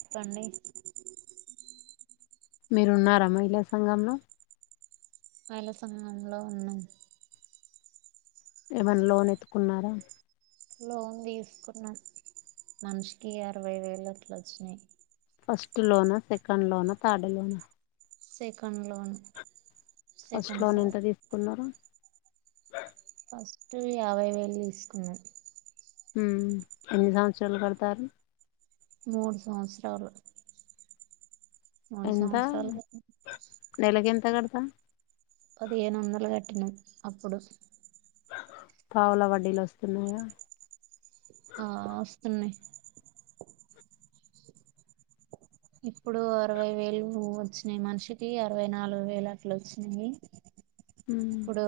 ప్పండి మీరున్నారా మహిళా సంఘంలో మహిళా సంఘంలో ఉన్నం. ఏమైన్న లోనెత్తుకున్నారా. లోన్ దీసుకున్నం మనిషికి అరవై వేలట్ల ఒచ్చినయి. ఫస్ట్ లోన సెకండ్ లోన థర్డ్ లోనా. Second loan. First second loan ఎంత సార్ తీసుకున్నరు. ఫస్ట్ యాభై వేలు తీసుకున్నం. మ్మ్ ఎన్ని సంవత్సరాలు కడతారు. మూడు సంవత్సరాలు. మూడు ఎంతా సంవత్సరాలు నెలకెంత కడతవ్. పదిహేనొందలు కట్టినమ్ అప్పుడు. పావుల వడ్డీలొస్తున్నాయా. ఆ ఓస్తున్నై. ఇప్పుడు అరవై వేలు ఒచ్చినయి మనిషికి అరవై నాలుగు వేలు అట్లోచ్చినాయి. ఉమ్, ఇప్పుడూ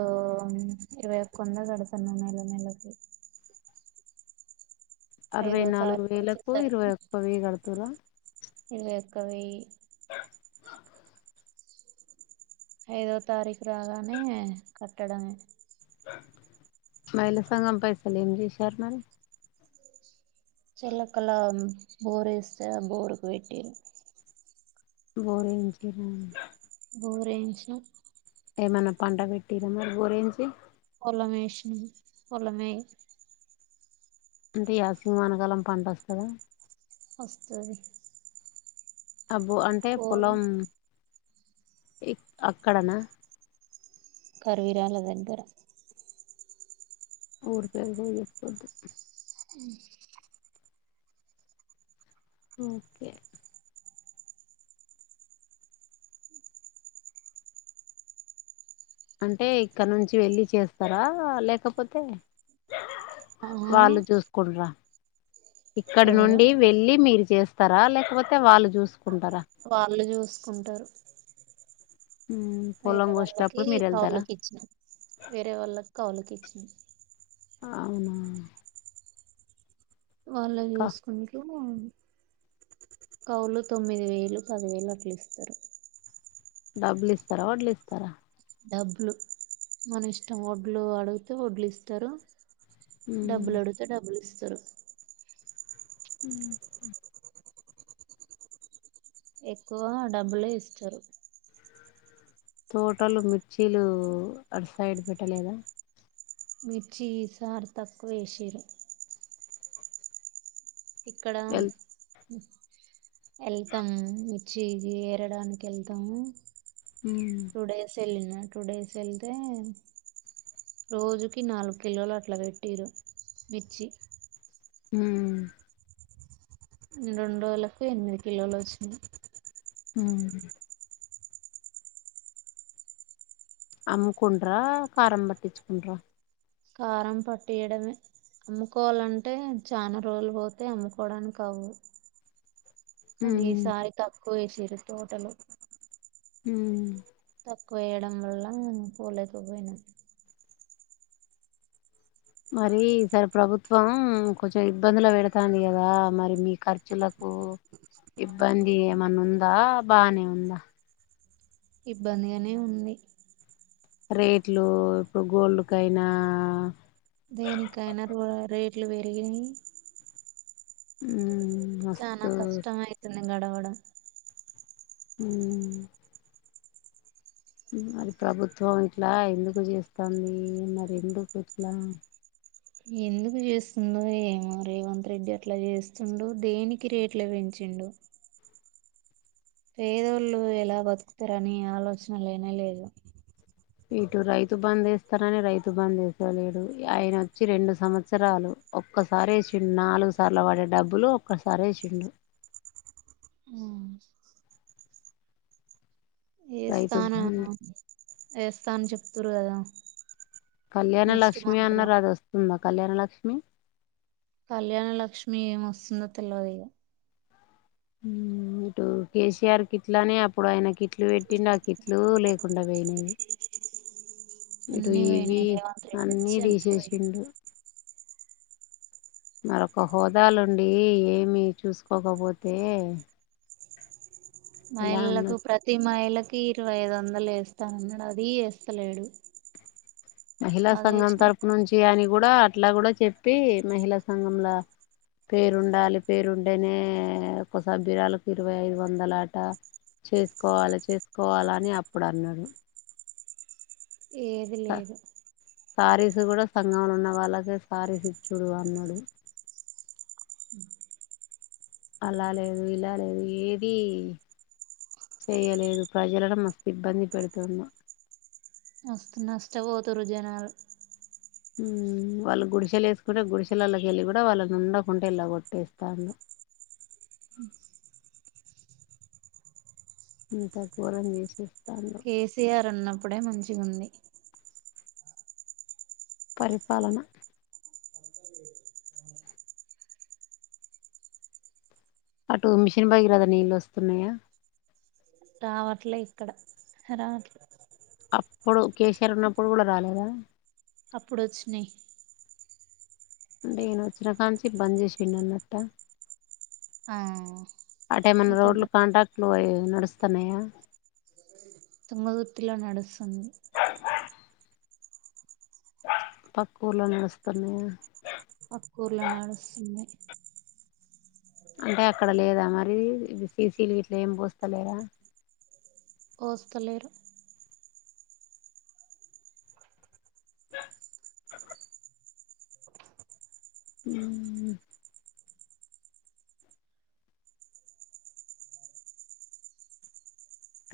ఇరవై ఒక్క ఒంద కడుతున్న నెల నెలకి. అరవై ఐదో నాలుగు తారీఖు వేలకు ఇరవై వచ్చేసరికి ఒక్కవెయ్యి గడుతుర్ర. ఇరవై ఒక్కవెయ్ [inaudible] ఐదో తారీకు రాగానే కట్టడమె. మహిళా సంఘం పైసలేం చేసార్ మరి. చిల్లకల బోరేస్తే ఆ బోరుకు వెట్టిన్రు. బోరెఇంచిన్రా బోరెయించినమ్ ఏమన్నా పంట పెట్టిర్ర మరి బోర్ ఎయించి పొలమేష్నం పొలమే అంటే యాసింగి వానకాలం పంట వస్తదా ఒస్తది అబ్బో అంటే పొలం ఇక్ అక్కడనా కర్విరాల దగ్గర ఊరి పేరు గుడ చెపోద్దు హ్మ్ ఓకే అంటే ఇక్కడ్నుంచి వెళ్ళి చేస్తారా లేకపోతే ఆ వాళ్ళు జూసుకుంట్రా ఇక్కడి ఎవరు నుండి వెళ్ళి మీరు జేస్తరా, లేకపోతే వాళ్ళు చూసుకుంటరా వాళ్ళు జూసుకుంటరు ఉమ్, పొలం వేరే వాళ్ళకి కోసేటప్పుడు మీరు వెళ్తారా కౌలుకిచ్చినమ్ వేరే వాళ్ళక్ కౌలుకిచ్చినం అవునా వాల్లే కా జూస్కుంట్రూ కౌలు తొమ్మిది వేలు, పదివేలు అట్లిస్తరు డబ్లిస్తరా, వడ్లిస్తారా? డబ్బులు, మన ఇష్టం వడ్లు అడుగితే వడ్లిస్తరు. ఉమ్, డబ్బులడుగుతే డబ్బులిస్తరు ఉమ్ హ్ ఎక్కువ డబ్బులే ఇస్తారు తోటలు మిర్చీలు అటు సైడ్ పెట్టలేదా మీర్చీ ఈసారి తక్కువేసిర్రు ఇక్కడ వెల్ ఎళ్తము మిర్చి ఏరడానికెళ్తము. టూ డేస్ ఎళ్ళిన టూ డేస్ ఎల్తే రోజుకి నాలుగు కిలోలట్లా పెట్టిర్రు మిర్చి ఉమ్ రెండ్రోజులకు ఎనిమిది కిలోలొచ్చినయి ఉమ్ అమ్ముకుంట్రా కారం బట్టిచ్చుకుంట్రా కారం పట్టీయడమే అమ్ముకోవాలంటే చానా రోజులు పోతే అమ్ముకోడానికవ్వు కనీ ఈసారి తక్కువేసిర్రు తోటలు ఉమ్ తక్కువేయడం వల్ల పోలేకపోయినా మరీ ఈసారి ప్రభుత్వం కొంచెం ఇబ్బందుల పెడతాంది కదా మరి మీ ఖర్చులక్ ఇబ్బంది ఏమన్నుందా, బానే ఉందా? ఇబ్బందిగనే ఉంది రేట్లు ఇప్పుడు గోల్డ్ కయినా దేనికైనా రో రేట్లు పెరిగినయి ఉమ్ హ్ చానా కష్టం అయితుంది గడవడం ఉమ్ మరి ప్రభుత్వం ఇట్లా ఎందుకు చేస్తాందీ, మరి ఎందుకు ఇట్లా? ఎందుకు జేస్తుందో ఏమో రేవంత్ రెడ్డి అట్ల జేస్తుండు దేనికి రేట్లు పెంచి ఇండు పేదోళ్ళు ఎలా బతుకుతరని ఆలోచనలేనే లేదు ఇటు రైతు బంద్ వేస్తారని రైతు బంద్ వేస్తలేడు ఆయన వచ్చి రెండు సంవత్సరాలు ఒక్కసారేసిండు నాలుగు సార్లు పడే డబ్బులు ఒక్కసారేసిండు [inaudible] రైతు ఏస్తాను బంద్ వేస్తానని చెప్తూరు కదా కళ్యాణ నెక్స్ట్ లక్ష్మి మంత్ లో అన్నారు అది వస్తుందా కళ్యాణ లక్ష్మి కళ్యాణ లక్ష్మీ ఏం వస్తుందో తెల్వదు ఇగ హు మ్మ్ ఇటు కేసీఆర్ కిట్లు అని అప్పుడు ఆయన కిట్లు పెట్టిండు ఆ కిట్లు లేకుండా పోయినయి [inaudible] అన్ని పోయినయి రేవంత్ రెడ్డి అన్నీ వచ్చి అన్ని పోయినయి తీసేసిండు మరొక హోదాలుండి ఏమి చూసుకోకపోతే ఎలా మహిళలకు అన్నారు ప్రతి మహిళకు కి ఇరవై ఐదు వందలు వేస్తానన్నాడు అది వేస్తలేడు మహిళా సంఘం తరపు నుంచి అని కూడా అట్లా కూడా చెప్పి మహిళా సంఘంలా పేరుండాలి పేరుండేనే ఒక సభ్యురాలకు ఇరవై ఐదు వందల ఆట చేసుకోవాలి చేసుకోవాల అని అప్పుడు అన్నారు ఏది లేదు శారీస్ కూడా సంఘంలో ఉన్న వాళ్ళకే శారీస్ ఇచ్చుడు అన్నాడు [inaudible] అలా లేదు ఇలా లేదు ఏది చేయలేదు ప్రజలను మస్తు ఇబ్బంది పెడుతున్నా మస్తు నష్టపోతుర్రు జనాలు హుమ్ వాళ్ళు గుడిసెలు వేసుకుంటే గుడిసెలళకి వెళ్లి కూడా వాళ్ళనిు ఉండకుంటే ఇలా కొట్టేస్తాడు [inaudible] ఇంత ఘోరం చేసి కేసీఆర్ ఉన్నప్పుడే మంచిగా ఉంది పరిపాలన అటు మిషన్ బగ రాదా నీళ్ళు వస్తున్నాయా రావట్లే ఇక్కడ రావట్లే అప్పుడు కేసీఆర్ ఉన్నప్పుడు కూడ రాలేదా అప్పుడొచ్చినయి అంటే ఈయన వచ్చినా కాంచీ బంద్ చేసిండ అన్నట్ట ఆ అటేమన్నా ఇతను రోడ్లు కాంట్రాక్ట్లు పట్టి నడుస్తున్నాయ తుంగతుర్తిలో నడుస్తుంది పక్కుర్లో నడుస్తున్నాయా ఊర్లో నడుస్తుంది అంటే అక్కడ లేదా మరి సీసీలు ఇట్లా ఏమి పోస్తలేర వోస్కలేరు మ్మ్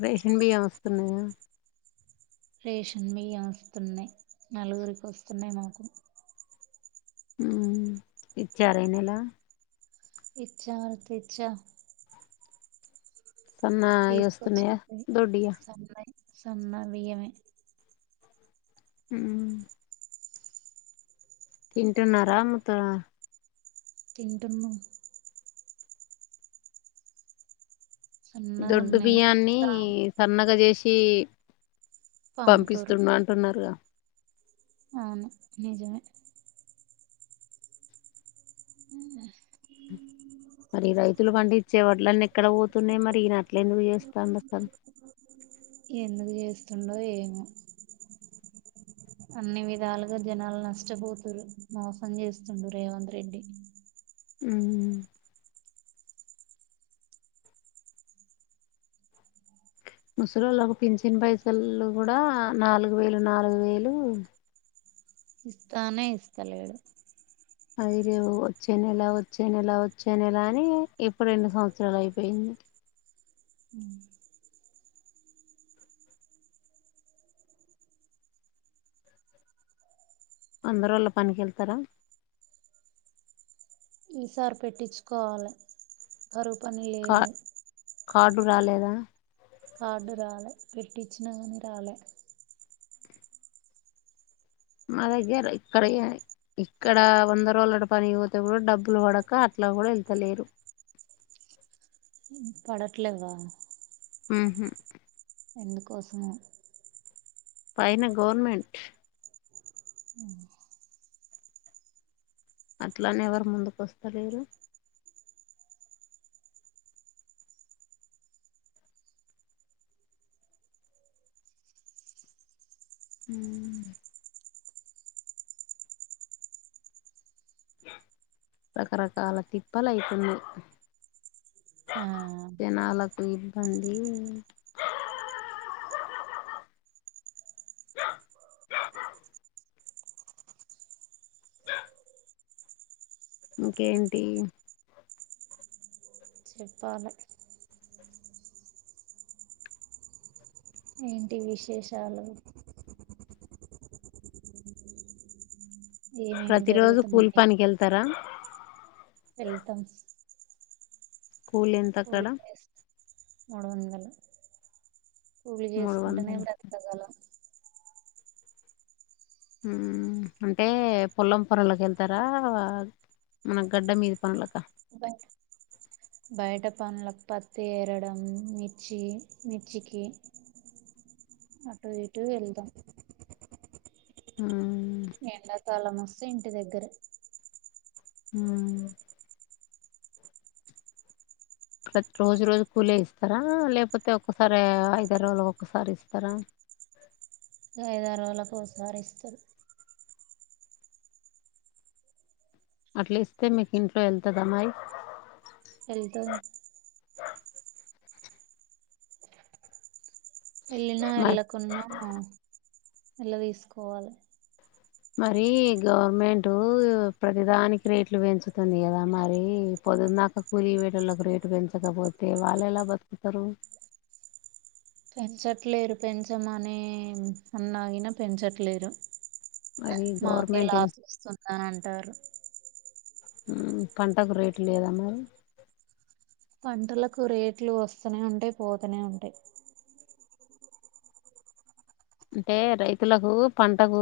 రేషన్ బియ్యం వస్తున్నాయా రేషన్ బియ్యం వస్తున్నయి నలుగురికి వస్తున్నయి మాకు మ్మ్ ఇచ్చార ఇ నేల ఇచ్చారు తెచ్చా సన్నా అయి వస్తున్నాయ తీసుకొచ్చినవి దొడ్డుయి యా సన్నయి సన్న బియ్యమే మ్ తింటున్నారా మూత్త తింటున్న సన్నగా దొడ్డు ఉన్నాయి బియ్యాన్ని సన్నగ చేసి పంపుతురు పంపిస్తున్నా అంటున్నారుగా అవును నిజమే మరి రైతులు పండించే వడ్లు అన్ని ఎక్కడ పోతున్నాయి మరి ఈయనట్ ఏం చేస్తాండు అసల్ వతుండో ఏమో అన్ని విధాలుగా జనాలు నష్టపోతుారు మోసం చేస్తుడు రేవంత్ రెడ్డి ముసలిళ్ళలకు పించిన పైసలు కూడా నాలుగు వేలు నాలుగు వేలు ఇస్తానే ఇస్తలేడు అది రేవు వచ్చే నెల వచ్చే నెల వచ్చే నెల అని ఎప్పుడు రెండు సంవత్సరాలు అయిపోయింది అందరు వాళ్ళ పనికి వెళ్తారా ఈసారి పెట్టించుకోవాలి కరువు పని లేదు ఇప్పుడు రాలేదా కార్డు రాలే పెట్టించిన కాని రాలే మా దగ్గర ఇక్కడ ఇక్కడ వంద రోజల పని పోతే కూడా డబ్బులు పడక అట్లా కూడా వెళ్తలేరు పడట్లేదా మ్మ్ హ్మ్ ఎందుకోసమో పైన గవర్నమెంట్ అ అట్లనే ఎవరు ముందుకు వస్తలేరు హ్మ్ రకరకాల తిప్పలు అయితుంది ఆ జనాలకు ఇబ్బంది ఇంకేంటి చెప్పాలే ఏంటి విశేషాలు ఏమేమి ప్రతి రోజు జరుగుతున్నాయి కూలిపానికి వెళ్తారా వెళ్తాం కూల్ ఎంత అక్కడ కూలి చేస్త మూడు వందలు పూలు మూడు చేసుకుంటేనే వందల బ్రతకగాలం మ్మ్ అంటే పొల్లం పన్లోకి వెళ్తారా మన గడ్డ మీది పనలేక బయట బయట పనులకు పత్తి ఏరడం మిర్చి మిర్చికి అటు ఇటు వెళ్దాం మ్మ్ నిండా తల మస్తు ఇంటి దగ్గర హ్మ్ ప్రతి రోజు రోజు కూలే ఇస్తారా లేకపోతే ఒక్కసారి ఐద రోజుల ఒక్కసారి ఇస్తారా అ ఐదు ఆరు రోజులకు ఒకసారి ఇస్తారు అట్లా ఇస్తే మీకు ఇంట్లో వెళ్తుదమ్మాయి వెళ్తూ వెళ్ళినా మరి వెళ్ళకున్నా ఎళ్ళ తీసుకోవాలి మరి గవర్నమెంటట్ ప్రతిదానికి రేట్లు పెంచుతుంది కదా మరి పోదు నాక కులీ వేటళకి రేటు పెంచకపోతే వాళ్ళు ఎలా బతుకుతారు పెంచట్లేరు పెంచమ అనే అన్నాగిన పెంచట్లేరు మరి మాకే గవర్నమెంట్ ఇన్- లాస్ వస్తుంది అంటారు పంటకు రేట్లు లేదమ్ మరి పంటలకు రేట్లు వస్తూనే ఉంటాయి పోతూనే ఉంటాయి అంటే రైతులకు పంటకు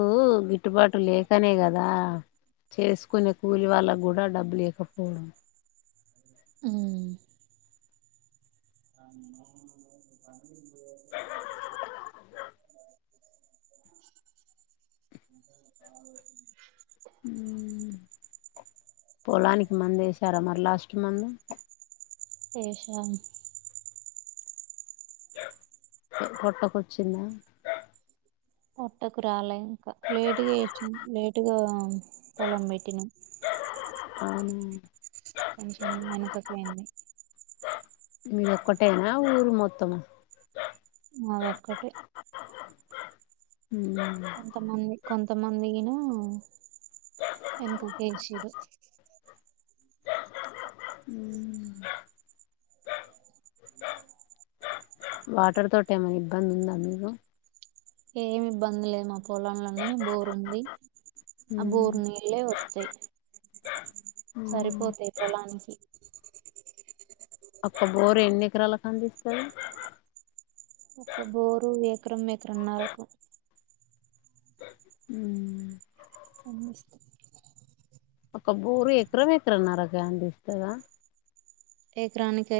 గిట్టుబాటు లేకనే కదా చేసుకునే కూలి వాళ్ళకు కూడా డబ్బు లేకపోవడం ఉమ్, [inaudible] పొలానికి మందు వేసారా మరి లాస్ట్ మంత్ వేసాను పొట్టకొచింద పోట్టకు రాలే ఇంక లేటుగా వేసాం లేటుగా పొలం పెట్టినాము ఆవును కొంచెం వెనుకపోయింది ఉ ఒక్కటేనా ఊరు మొత్తము అదొక్కటి ఉమ్. కొంతమంది కొంతమందికిను వెనకకువేసిడు ఉ వాటర్ తో ఏమైనా ఇబ్బంది ఉందా మీకు ఏమి ఇబ్బందిలేను పొలంలోనే బోరు ఉంది ఆ బోరు నీళ్ళే వస్తాయి సరిపోతాయి పొలానికి ఒక్క బోరు ఎన్ని ఎకరాలకు అందిస్తాది ఒక్క బోరు ఎకరం ఎకరన్నరకు ఉ కోమిస్త ఒక బోరు ఎకరం ఎకరన్నారకి అందిస్తాదా ఎకరానికే